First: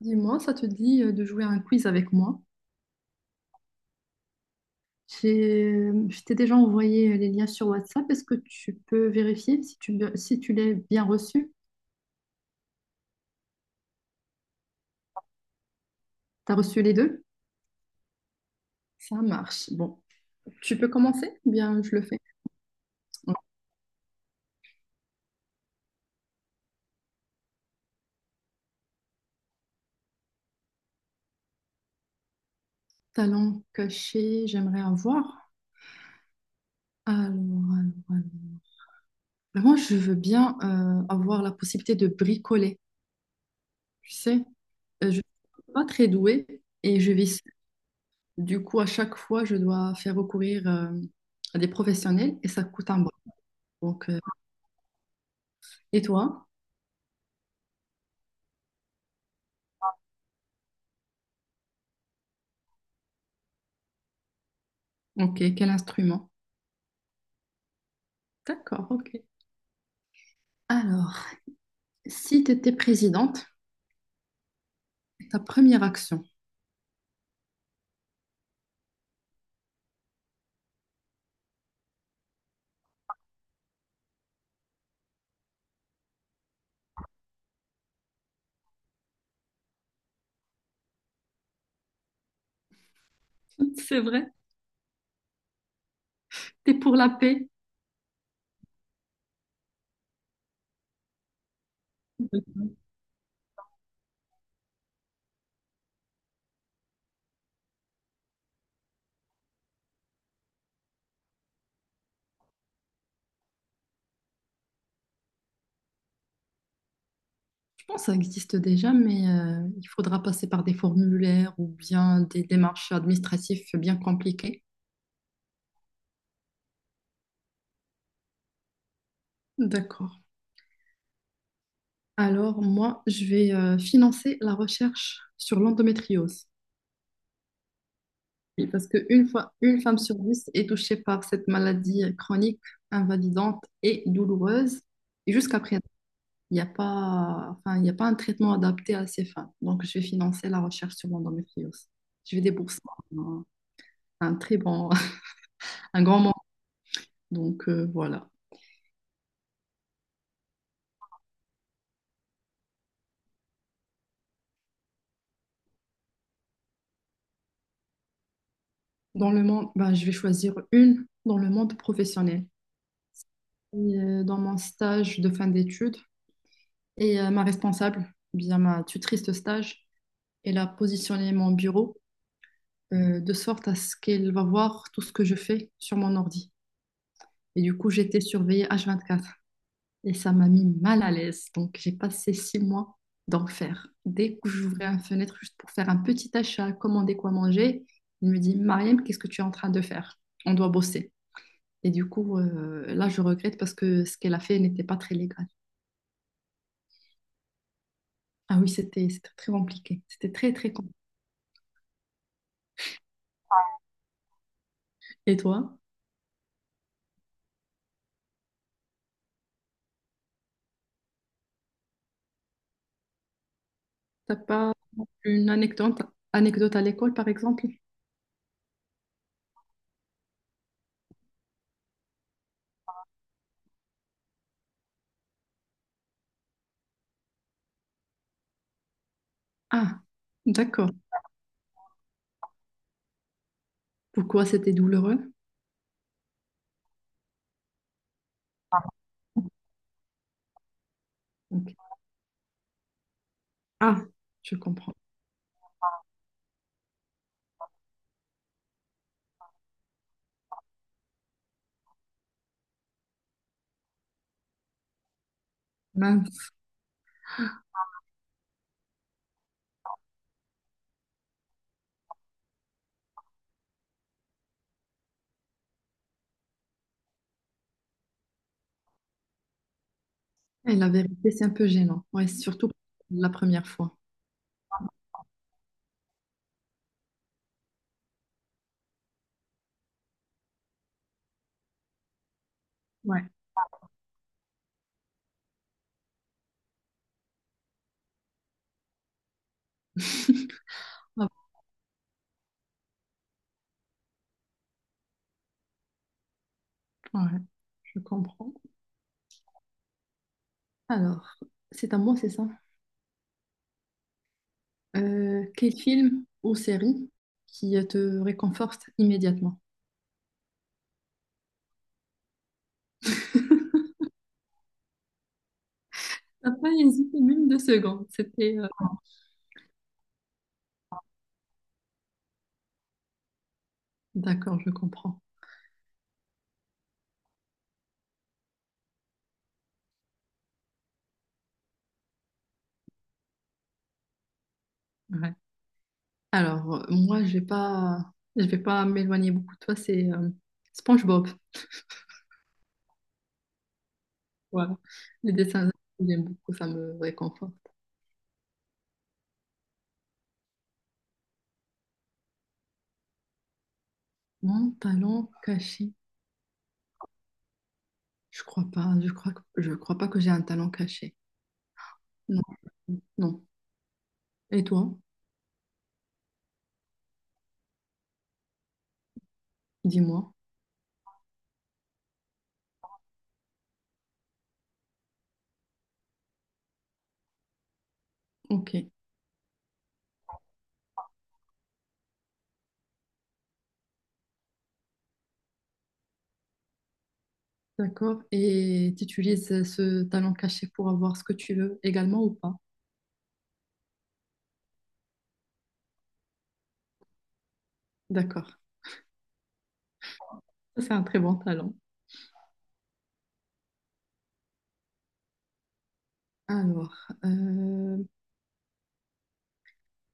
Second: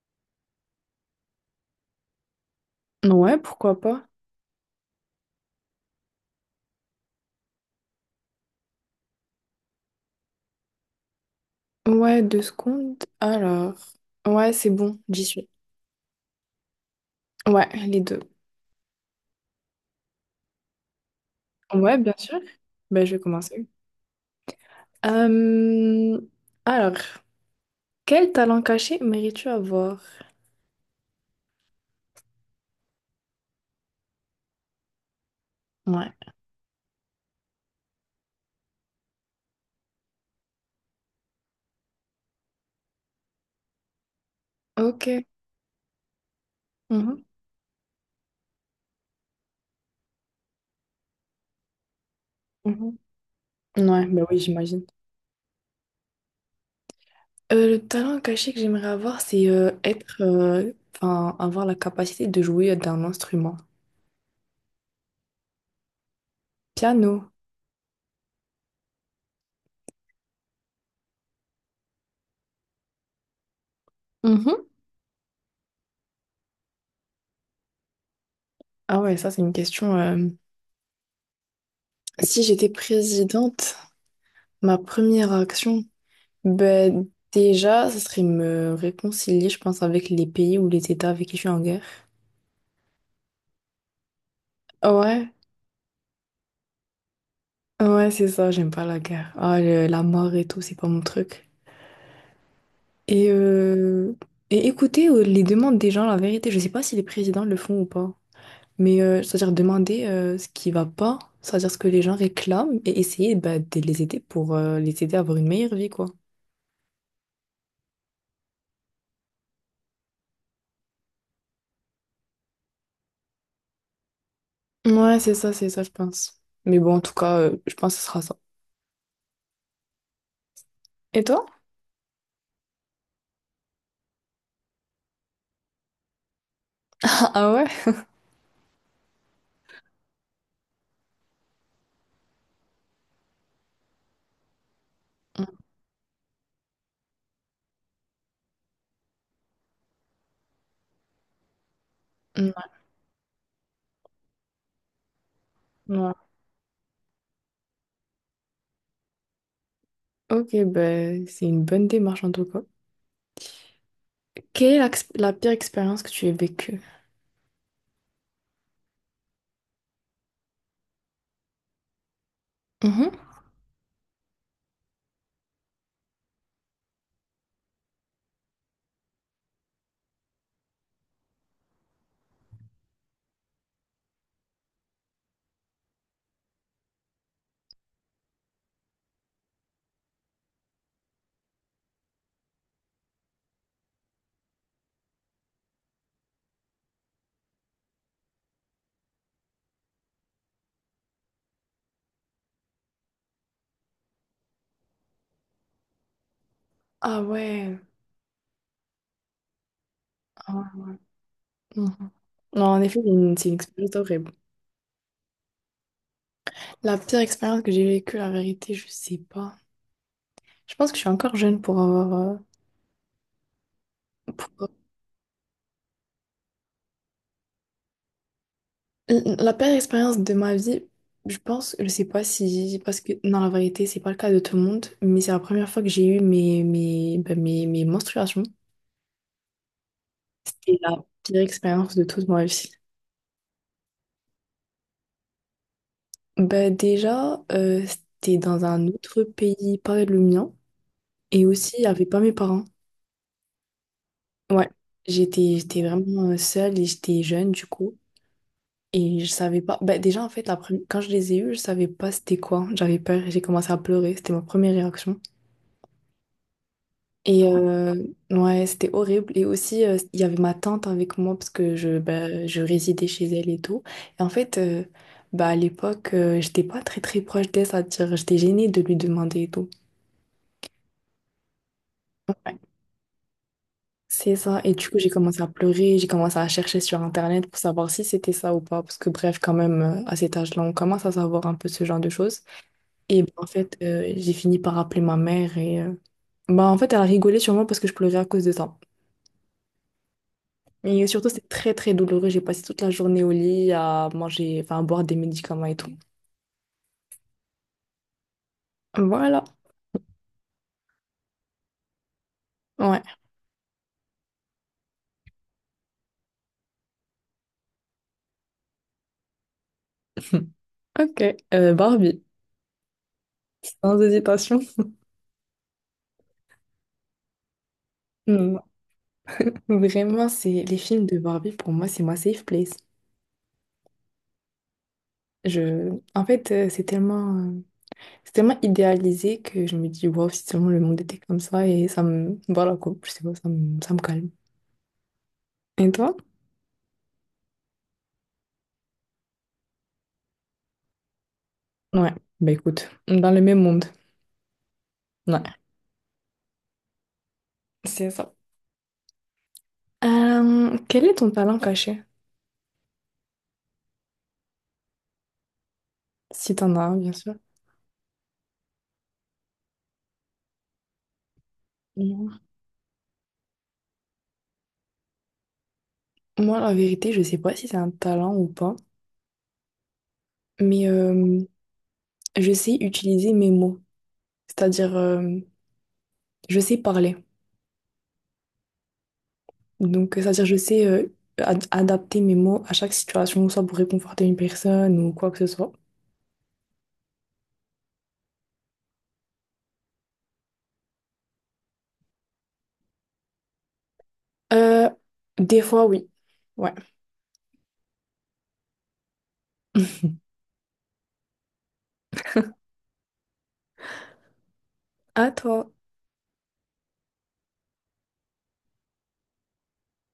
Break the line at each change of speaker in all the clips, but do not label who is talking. Dis-moi, ça te dit de jouer à un quiz avec moi?
Ouais, pourquoi pas.
Je t'ai déjà envoyé les liens sur WhatsApp. Est-ce que tu peux vérifier si tu l'as bien reçu?
Ouais, deux secondes. Alors. Ouais, c'est bon, j'y suis.
T'as reçu les deux?
Ouais, les deux.
Ça marche. Bon, tu peux commencer? Bien, je
Ouais,
le
bien
fais.
sûr. Ben, je vais
Bon.
commencer. Euh, Alors, quel talent caché mérites-tu avoir?
Talent caché, j'aimerais avoir.
Ouais.
Alors, alors, alors. Mais moi, je veux bien avoir la possibilité de bricoler. Tu sais, Je
Ok.
suis pas très douée et je
Mhm,
vis. Du coup, à chaque fois, je dois faire recourir à des professionnels et ça coûte
mhm.
un bras.
Ouais,
Donc,
ben oui, j'imagine.
et toi?
Le talent caché que j'aimerais avoir, c'est être, enfin, avoir la capacité de jouer d'un instrument.
Ok, quel instrument?
Piano.
D'accord, ok. Alors, si tu étais présidente,
Mhm.
ta première action.
Ah ouais, ça, c'est une question. Si j'étais présidente, ma première action. Ben, déjà, ça serait me réconcilier, je pense, avec les pays ou les États avec qui je suis en guerre.
C'est vrai,
Ouais,
t'es pour la paix.
ouais, c'est ça, j'aime pas la guerre. Ah, la mort et tout, c'est pas mon truc. Et, euh, et écouter les demandes des gens, la vérité, je sais pas si les présidents le font ou pas. Mais c'est-à-dire demander ce qui va pas, c'est-à-dire ce que les gens réclament et essayer bah, de les aider pour les aider à avoir une meilleure vie, quoi.
Je pense que ça existe déjà, mais il faudra passer par des formulaires ou bien des démarches administratives bien compliquées.
Ouais, c'est ça, je pense. Mais bon, en tout cas, je pense que ce sera ça.
D'accord.
Et toi?
Alors, moi, je vais financer la recherche sur l'endométriose.
Ah ouais?
Oui, parce qu'une fois, une femme sur 10 est touchée par cette maladie chronique, invalidante et douloureuse. Et jusqu'à présent, il n'y a pas, enfin, il n'y a pas un traitement adapté à ces femmes. Donc, je vais financer la recherche sur l'endométriose. Je vais
Mm,
débourser un, un très bon,
mm,
un grand
ouais.
montant. Donc, voilà.
Ok, ben, c'est une bonne démarche en tout cas. Quelle est la pire expérience que tu aies vécue?
Dans le monde, ben, je vais choisir une dans le monde professionnel.
Mhm.
Et, dans mon stage de fin d'études, et ma responsable, bien ma tutrice de stage, elle a positionné mon bureau de sorte à ce qu'elle va voir tout ce que je fais sur mon ordi. Et du coup, j'étais surveillée H24 et ça m'a mis mal à l'aise. Donc, j'ai passé 6 mois d'enfer. Dès que j'ouvrais une fenêtre juste pour faire un petit achat, commander quoi manger, il me dit Mariam, qu'est-ce que tu es en train de faire? On doit bosser. Et du coup, là, je regrette parce que ce qu'elle a fait n'était pas très légal.
Ah ouais.
Ah oui, c'était très compliqué. C'était très,
Ah
très
ouais.
compliqué.
Mhm. Non, en effet, c'est une expérience horrible.
Et toi,
La pire expérience que j'ai vécue, la vérité, je sais pas. Je pense que je suis encore jeune pour avoir...
t'as
pour- euh,
pas une anecdote à l'école, par exemple?
La pire expérience de ma vie, je pense, je sais pas si... Parce que, non, la vérité, c'est pas le cas de tout le monde, mais c'est la première fois que j'ai eu mes menstruations.
Ah,
C'était
d'accord.
la pire expérience de toute ma vie.
Pourquoi c'était douloureux?
Bah déjà, c'était dans un autre pays, pas le mien, et
Donc,
aussi il pas mes parents.
ah, je
Ouais,
comprends.
j'étais vraiment seule et j'étais jeune du coup, et je savais pas. Bah déjà en fait, la première quand je les ai eus, je savais pas c'était quoi. J'avais peur, et j'ai commencé à pleurer, c'était ma première réaction.
Mince.
Et ouais, c'était horrible. Et aussi il y avait ma tante avec moi parce que je bah, je résidais chez elle et tout. Et en fait, bah à l'époque, j'étais pas très très proche d'elle, c'est-à-dire j'étais gênée de lui demander et tout.
Et la vérité, c'est un peu gênant. Ouais, surtout la première fois.
C'est ça. Et du coup, j'ai commencé à pleurer, j'ai commencé à chercher sur Internet pour savoir si c'était ça ou pas. Parce que bref, quand même, à cet âge-là, on commence à savoir un peu ce genre de choses. Et
Ouais.
ben, en fait, j'ai fini par appeler ma mère et bah, en fait, elle a rigolé sur moi parce que je pleurais à cause de ça. Et
Ah,
surtout, c'est très très douloureux. J'ai passé toute la journée au lit à manger, enfin à boire des médicaments et tout.
bon? Ouais, je comprends.
Voilà.
Alors, c'est à moi, c'est ça.
Ouais.
Quel film ou série qui te réconforte immédiatement?
Ok. Barbie. Sans hésitation.
T'as pas hésité même 2 secondes. C'était
Mm. Vraiment, c'est les films de Barbie, pour moi, c'est ma safe place.
D'accord, je comprends.
Je... En fait, c'est tellement idéalisé que je me dis, wow, si seulement le monde était comme ça, et ça me. Voilà quoi, je sais pas, ça me calme.
Ouais.
Et toi?
Alors, moi, je vais pas m'éloigner beaucoup de toi. C'est SpongeBob.
Ouais, bah écoute, dans le même monde.
Voilà. Les
Ouais,
dessins, j'aime beaucoup, ça me réconforte.
c'est ça. Quel est ton talent caché?
Mon talent caché,
Si t'en as un, bien sûr.
je crois pas. Je crois pas que j'ai un talent caché.
Mhm.
Non. Non. Et toi,
Moi, la vérité, je sais pas si c'est un talent ou pas,
dis-moi.
mais je sais utiliser mes mots. C'est-à-dire, je sais parler.
Ok.
Donc, c'est-à-dire, je sais adapter mes mots à chaque situation, soit pour réconforter une personne ou quoi que ce soit.
D'accord. Et tu utilises ce talent caché pour avoir ce que tu veux également ou pas?
Euh, des fois, oui. Ouais.
D'accord. Ça, c'est un très bon talent.
À toi,
Alors, euh,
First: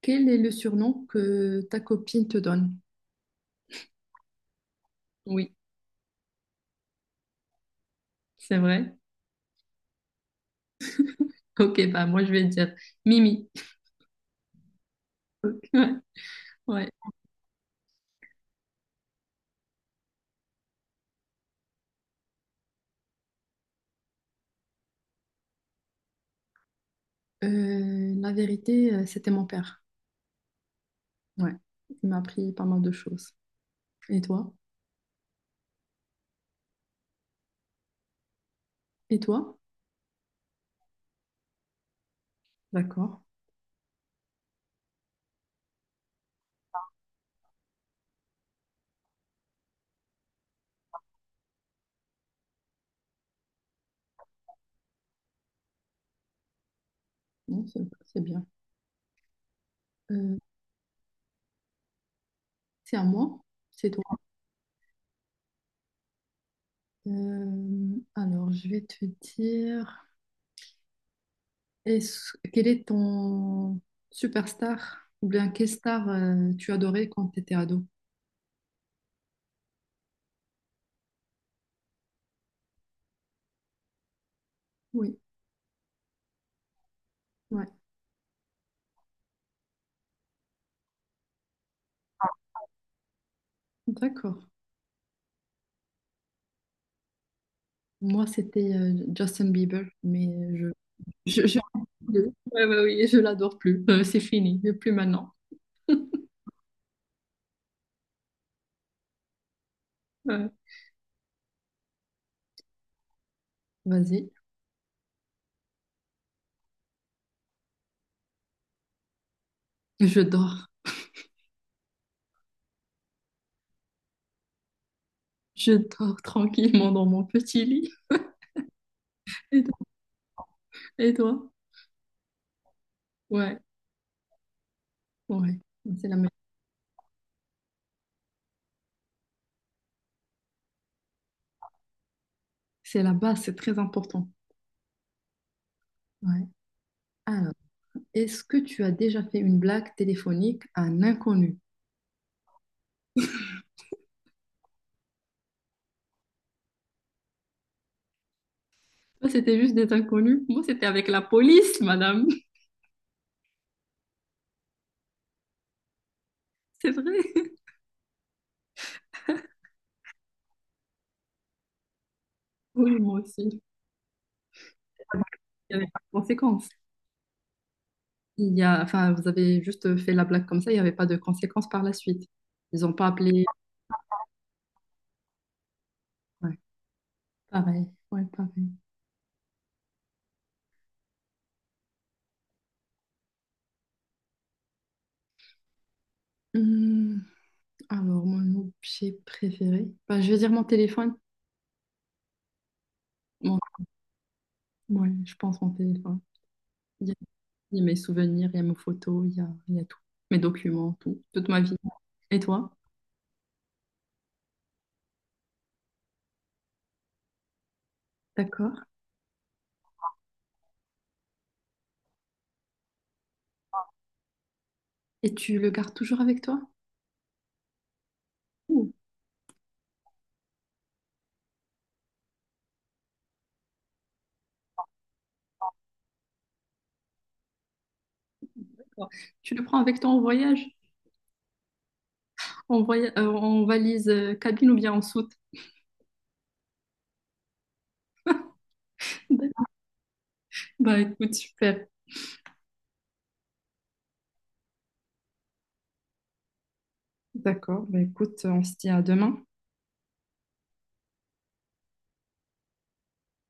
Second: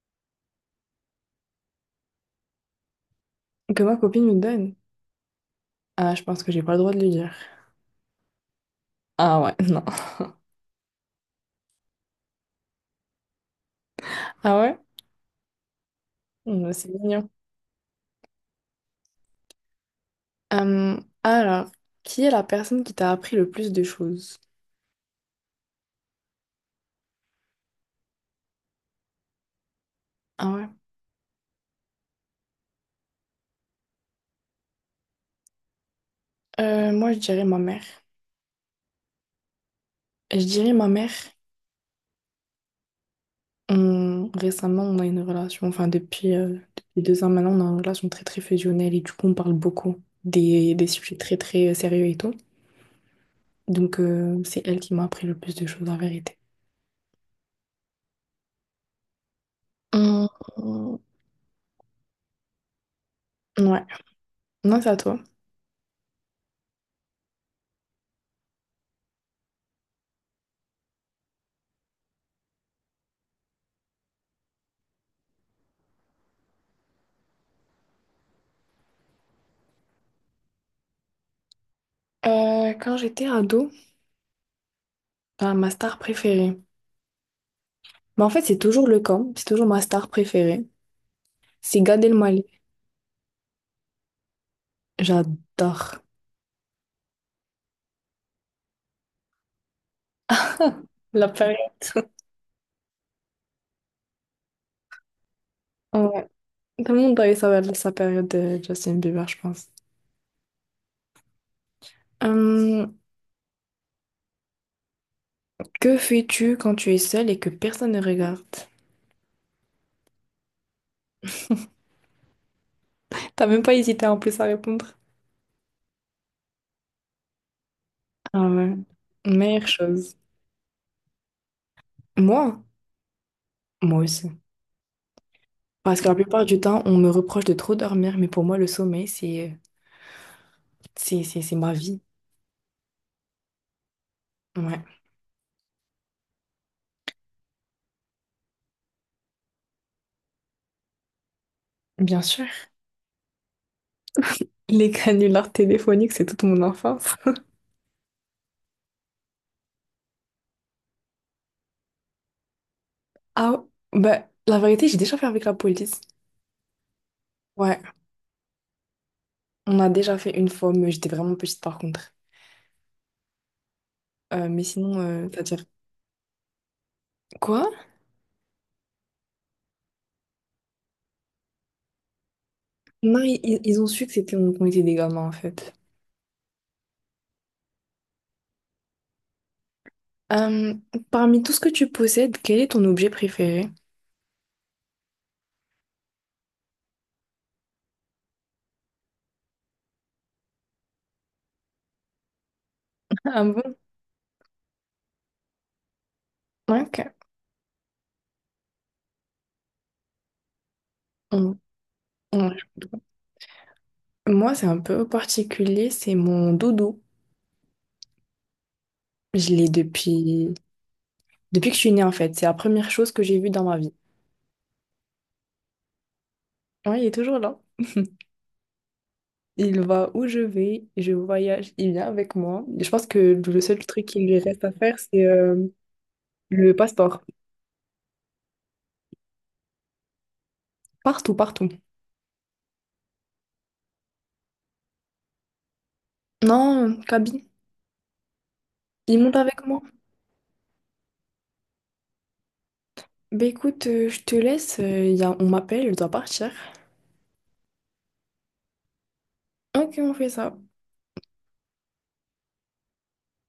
quel est le surnom que ta copine te donne?
que ma copine me donne.
Oui,
Ah, je pense que j'ai pas le droit de le dire.
c'est vrai.
Ah ouais, non.
Ok, bah moi je vais dire Mimi.
Ah ouais?
Ouais.
Hmm, c'est
Ouais.
mignon. Alors, qui est la personne qui t'a appris le plus de choses?
La vérité, c'était mon père.
Ah ouais.
Ouais. Il m'a appris pas mal de choses. Et toi?
Moi, je dirais ma mère.
Et toi?
Je dirais ma mère.
D'accord.
Récemment, on a une relation, enfin depuis, depuis 2 ans maintenant, on a une relation très très fusionnelle et du coup on parle beaucoup des sujets très très sérieux et tout. Donc c'est elle qui m'a appris le plus de choses en vérité.
Non, c'est bien.
Hum,
Euh,
hum,
c'est à moi?
ouais,
C'est toi.
non, c'est à toi.
Alors, je vais te dire, quel est ton superstar ou bien quelle star tu adorais quand tu étais ado?
Quand j'étais ado,
Oui,
bah, ma star préférée.
ouais,
Mais en fait, c'est toujours le cas, c'est toujours ma star préférée. C'est Gad Elmaleh.
d'accord.
J'adore.
Moi, c'était Justin Bieber, mais je,
La
je, je-
période.
ouais, ouais, oui, je l'adore plus. C'est fini, plus maintenant.
Ouais. Tout le monde a eu sa période de Justin Bieber, je pense.
Ouais. Vas-y,
Que fais-tu quand tu es seule et que personne ne regarde?
je dors.
T'as même pas hésité en plus à répondre.
Je dors tranquillement dans mon petit lit.
Ah ouais,
Et
meilleure
toi?
chose.
Et toi?
Moi?
Ouais.
Moi aussi.
Ouais,
Parce
c'est
que la
la,
plupart du temps, on me reproche de trop dormir, mais pour moi, le sommeil, c'est ma vie.
c'est la base, c'est très important.
Ouais,
Ouais. Alors, est-ce que tu as déjà fait une blague téléphonique à un inconnu?
bien sûr. Les canulars téléphoniques, c'est toute mon enfance.
Toi, c'était juste des inconnus. Moi, c'était avec la police, madame.
Ah, bah, la vérité, j'ai déjà fait avec la police.
C'est vrai.
Ouais, on a déjà fait une fois, mais j'étais vraiment petite par contre.
Oui, moi aussi.
Mais sinon, c'est-à-dire...
Il n'y avait pas de conséquences.
Quoi?
Enfin, vous avez juste fait la blague comme ça, il n'y avait pas de conséquences par la suite. Ils n'ont pas
Non,
appelé.
ils ont su que c'était, qu'on était des gamins, en fait.
Ouais, pareil. Ouais, pareil.
Euh, Parmi tout ce que tu possèdes, quel est ton objet préféré?
Hum, alors, mon objet préféré. Bah, je vais dire mon téléphone.
Ah
Mon-
bon?
ouais, je pense mon téléphone.
Ouais, ok.
Il y a mes souvenirs, il y a mes photos, il y a tout. Mes documents, tout. Toute
On-
ma vie. Et
on-
toi?
Moi, c'est un peu particulier, c'est mon doudou.
D'accord.
Je l'ai depuis... depuis que je suis née, en fait. C'est la première chose que j'ai vue dans ma vie.
Et tu le gardes toujours avec toi?
Oui, il est toujours là.
Ouh,
Il va où je vais, je voyage, il vient avec moi. Je pense que le seul truc qui lui reste à faire, c'est le passeport.
d'accord. Tu le prends avec toi en voyage?
Partout, partout.
En valise cabine ou bien en soute?
Non, Kaby, il monte avec
D'accord.
moi.
Bah écoute, super.
Bah écoute, je te laisse, on m'appelle, je dois partir.
D'accord. Bah écoute, on se dit à demain.
Ok, on fait ça.